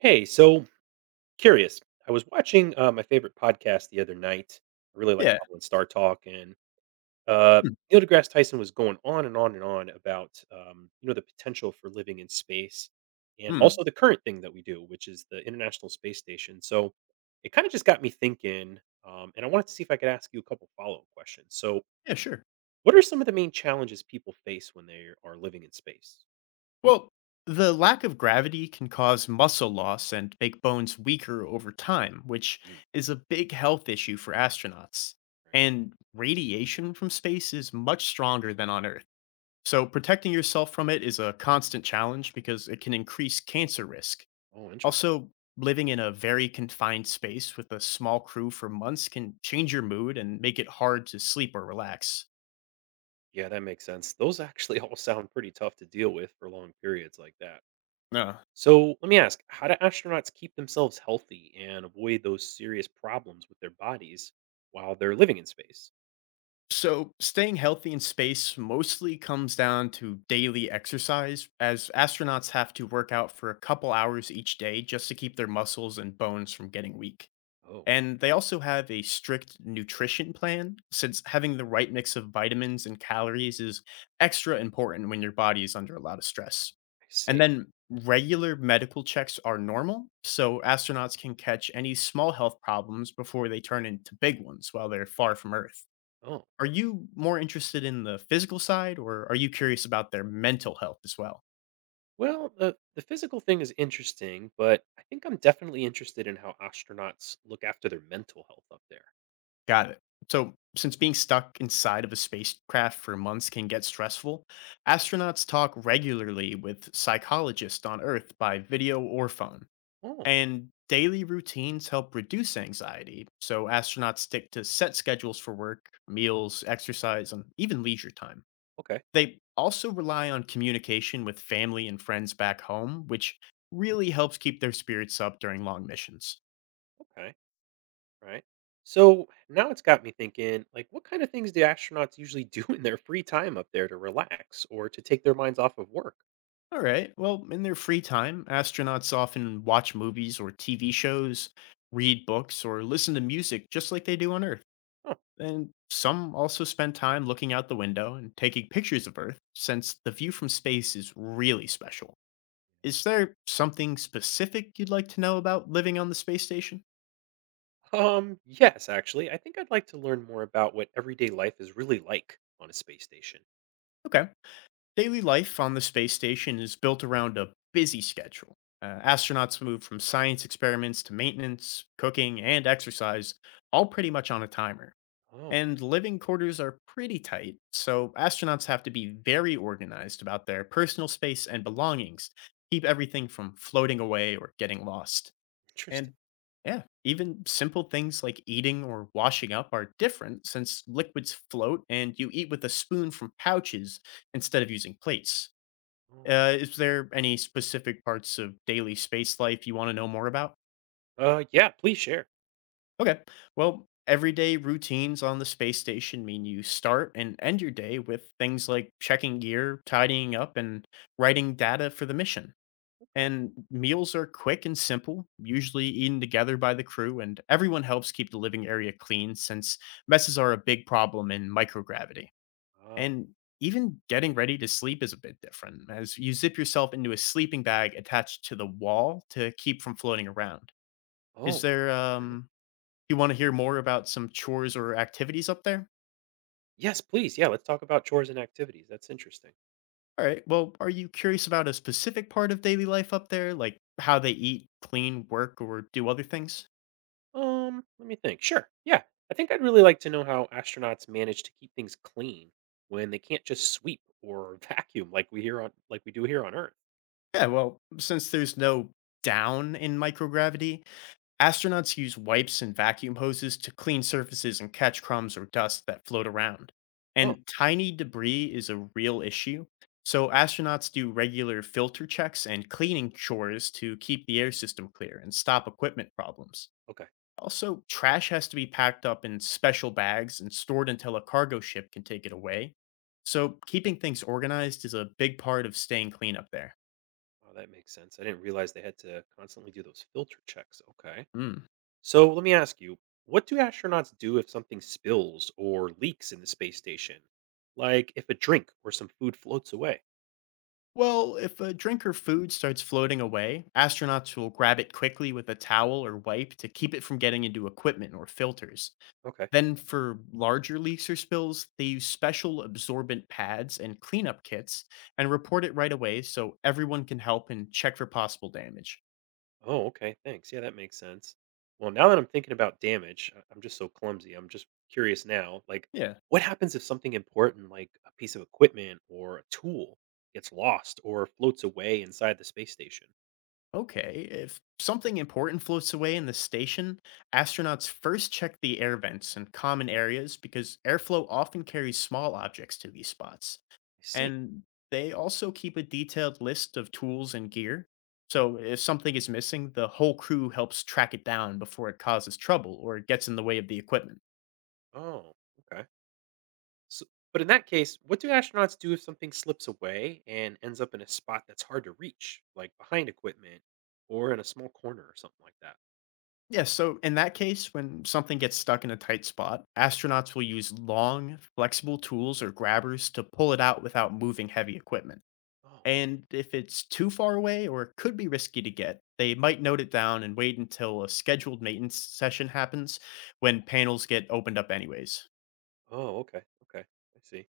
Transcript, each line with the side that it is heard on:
right: Hey, so curious. I was watching my favorite podcast the other night. I really like
left: Yeah.
right: following Star Talk, and uh,
left: Mm,
right: Neil deGrasse Tyson was going on and on and on about the potential for living in space, and
left: mm.
right: also the current thing that we do, which is the International Space Station. So it kind of just got me thinking, and I wanted to see if I could ask you a couple follow up questions. So,
left: Yeah, sure.
right: what are some of the main challenges people face when they are living in space?
left: Well, the lack of gravity can cause muscle loss and make bones weaker over time, which
right: Mm,
left: is a big health issue for astronauts.
right: right.
left: And radiation from space is much stronger than on Earth. So protecting yourself from it is a constant challenge because it can increase cancer risk.
right: Oh, interesting.
left: Also, living in a very confined space with a small crew for months can change your mood and make it hard to sleep or relax.
right: Yeah, that makes sense. Those actually all sound pretty tough to deal with for long periods like that.
left: No.
right: So let me ask, how do astronauts keep themselves healthy and avoid those serious problems with their bodies while they're living in space?
left: So, staying healthy in space mostly comes down to daily exercise, as astronauts have to work out for a couple hours each day just to keep their muscles and bones from getting weak.
right: Oh,
left: And they also have a strict nutrition plan, since having the right mix of vitamins and calories is extra important when your body is under a lot of stress.
right: I
left: And
right: see.
left: then regular medical checks are normal, so astronauts can catch any small health problems before they turn into big ones while they're far from Earth.
right: Oh,
left: Are you more interested in the physical side or are you curious about their mental health as well?
right: well, the physical thing is interesting, but I think I'm definitely interested in how astronauts look after their mental health up there.
left: Got it. So, since being stuck inside of a spacecraft for months can get stressful, astronauts talk regularly with psychologists on Earth by video or phone.
right: Oh,
left: And daily routines help reduce anxiety, so astronauts stick to set schedules for work, meals, exercise, and even leisure time.
right: okay.
left: They also rely on communication with family and friends back home, which really helps keep their spirits up during long missions.
right: Okay. Right. So now it's got me thinking, like, what kind of things do astronauts usually do in their free time up there to relax or to take their minds off of work?
left: All right, well, in their free time, astronauts often watch movies or TV shows, read books, or listen to music just like they do on Earth.
right: Huh.
left: And some also spend time looking out the window and taking pictures of Earth, since the view from space is really special. Is there something specific you'd like to know about living on the space station?
right: Yes, actually, I think I'd like to learn more about what everyday life is really like on a space station.
left: Okay. Daily life on the space station is built around a busy schedule. Astronauts move from science experiments to maintenance, cooking, and exercise, all pretty much on a timer.
right: Oh,
left: And living quarters are pretty tight, so astronauts have to be very organized about their personal space and belongings, keep everything from floating away or getting lost.
right: interesting.
left: And yeah, even simple things like eating or washing up are different since liquids float and you eat with a spoon from pouches instead of using plates.
right: Oh.
left: Is there any specific parts of daily space life you want to know more about?
right: Yeah, please share.
left: Okay, well, everyday routines on the space station mean you start and end your day with things like checking gear, tidying up, and writing data for the mission.
right: Okay.
left: And meals are quick and simple, usually eaten together by the crew, and everyone helps keep the living area clean since messes are a big problem in microgravity.
right: Ah.
left: And even getting ready to sleep is a bit different, as you zip yourself into a sleeping bag attached to the wall to keep from floating around. Is
right: Oh.
left: there,
right: Okay.
left: um, you want to hear more about some chores or activities up there?
right: Yes, please. Yeah, let's talk about chores and activities. That's interesting.
left: All right, well, are you curious about a specific part of daily life up there, like how they eat, clean, work, or do other things?
right: Let me think. Sure. Yeah. I think I'd really like to know how astronauts manage to keep things clean when they can't just sweep or vacuum like we hear on like we do here on Earth.
left: Yeah, well, since there's no down in microgravity, astronauts use wipes and vacuum hoses to clean surfaces and catch crumbs or dust that float around.
right: Oh,
left: And tiny debris is a real issue. So astronauts do regular filter checks and cleaning chores to keep the air system clear and stop equipment problems.
right: okay.
left: Also, trash has to be packed up in special bags and stored until a cargo ship can take it away. So, keeping things organized is a big part of staying clean up there.
right: Wow, that makes sense. I didn't realize they had to constantly do those filter checks. Okay.
left: Mm.
right: So let me ask you, what do astronauts do if something spills or leaks in the space station? Like if a drink or some food floats away.
left: Well, if a drink or food starts floating away, astronauts will grab it quickly with a towel or wipe to keep it from getting into equipment or filters.
right: Okay.
left: Then, for larger leaks or spills, they use special absorbent pads and cleanup kits and report it right away so everyone can help and check for possible damage.
right: Oh, okay. Thanks. Yeah, that makes sense. Well, now that I'm thinking about damage, I'm just so clumsy. I'm just curious now. Like,
left: Yeah.
right: what happens if something important, like a piece of equipment or a tool, gets lost or floats away inside the space station?
left: Okay, if something important floats away in the station, astronauts first check the air vents and common areas because airflow often carries small objects to these spots.
right: I see.
left: And they also keep a detailed list of tools and gear. So if something is missing, the whole crew helps track it down before it causes trouble or it gets in the way of the equipment.
right: Oh, okay. So, but in that case, what do astronauts do if something slips away and ends up in a spot that's hard to reach, like behind equipment or in a small corner or something like that?
left: Yes. So in that case, when something gets stuck in a tight spot, astronauts will use long, flexible tools or grabbers to pull it out without moving heavy equipment.
right: Oh,
left: And if it's too far away or could be risky to get, they might note it down and wait until a scheduled maintenance session happens when panels get opened up, anyways.
right: oh, okay. Okay. I see.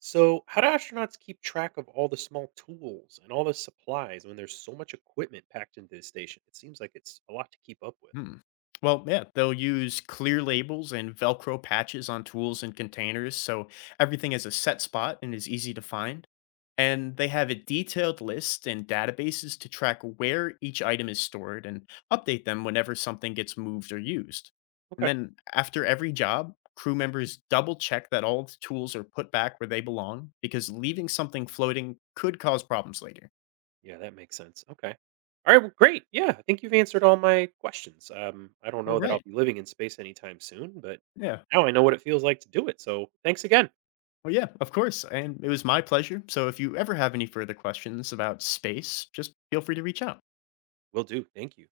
right: So, how do astronauts keep track of all the small tools and all the supplies when there's so much equipment packed into the station? It seems like it's a lot to keep up with.
left: Hmm. Well, yeah, they'll use clear labels and Velcro patches on tools and containers so everything has a set spot and is easy to find. And they have a detailed list and databases to track where each item is stored and update them whenever something gets moved or used. And
right: Okay.
left: then after every job, crew members double check that all the tools are put back where they belong because leaving something floating could cause problems later.
right: Yeah, that makes sense. Okay. All right. Well, great. Yeah, I think you've answered all my questions. I don't
left: All
right: know that I'll
left: right.
right: be living in space anytime soon, but
left: Yeah.
right: now I know what it feels like to do it. So, thanks again.
left: Well, yeah, of course. And it was my pleasure. So if you ever have any further questions about space, just feel free to reach out.
right: Will do. Thank you.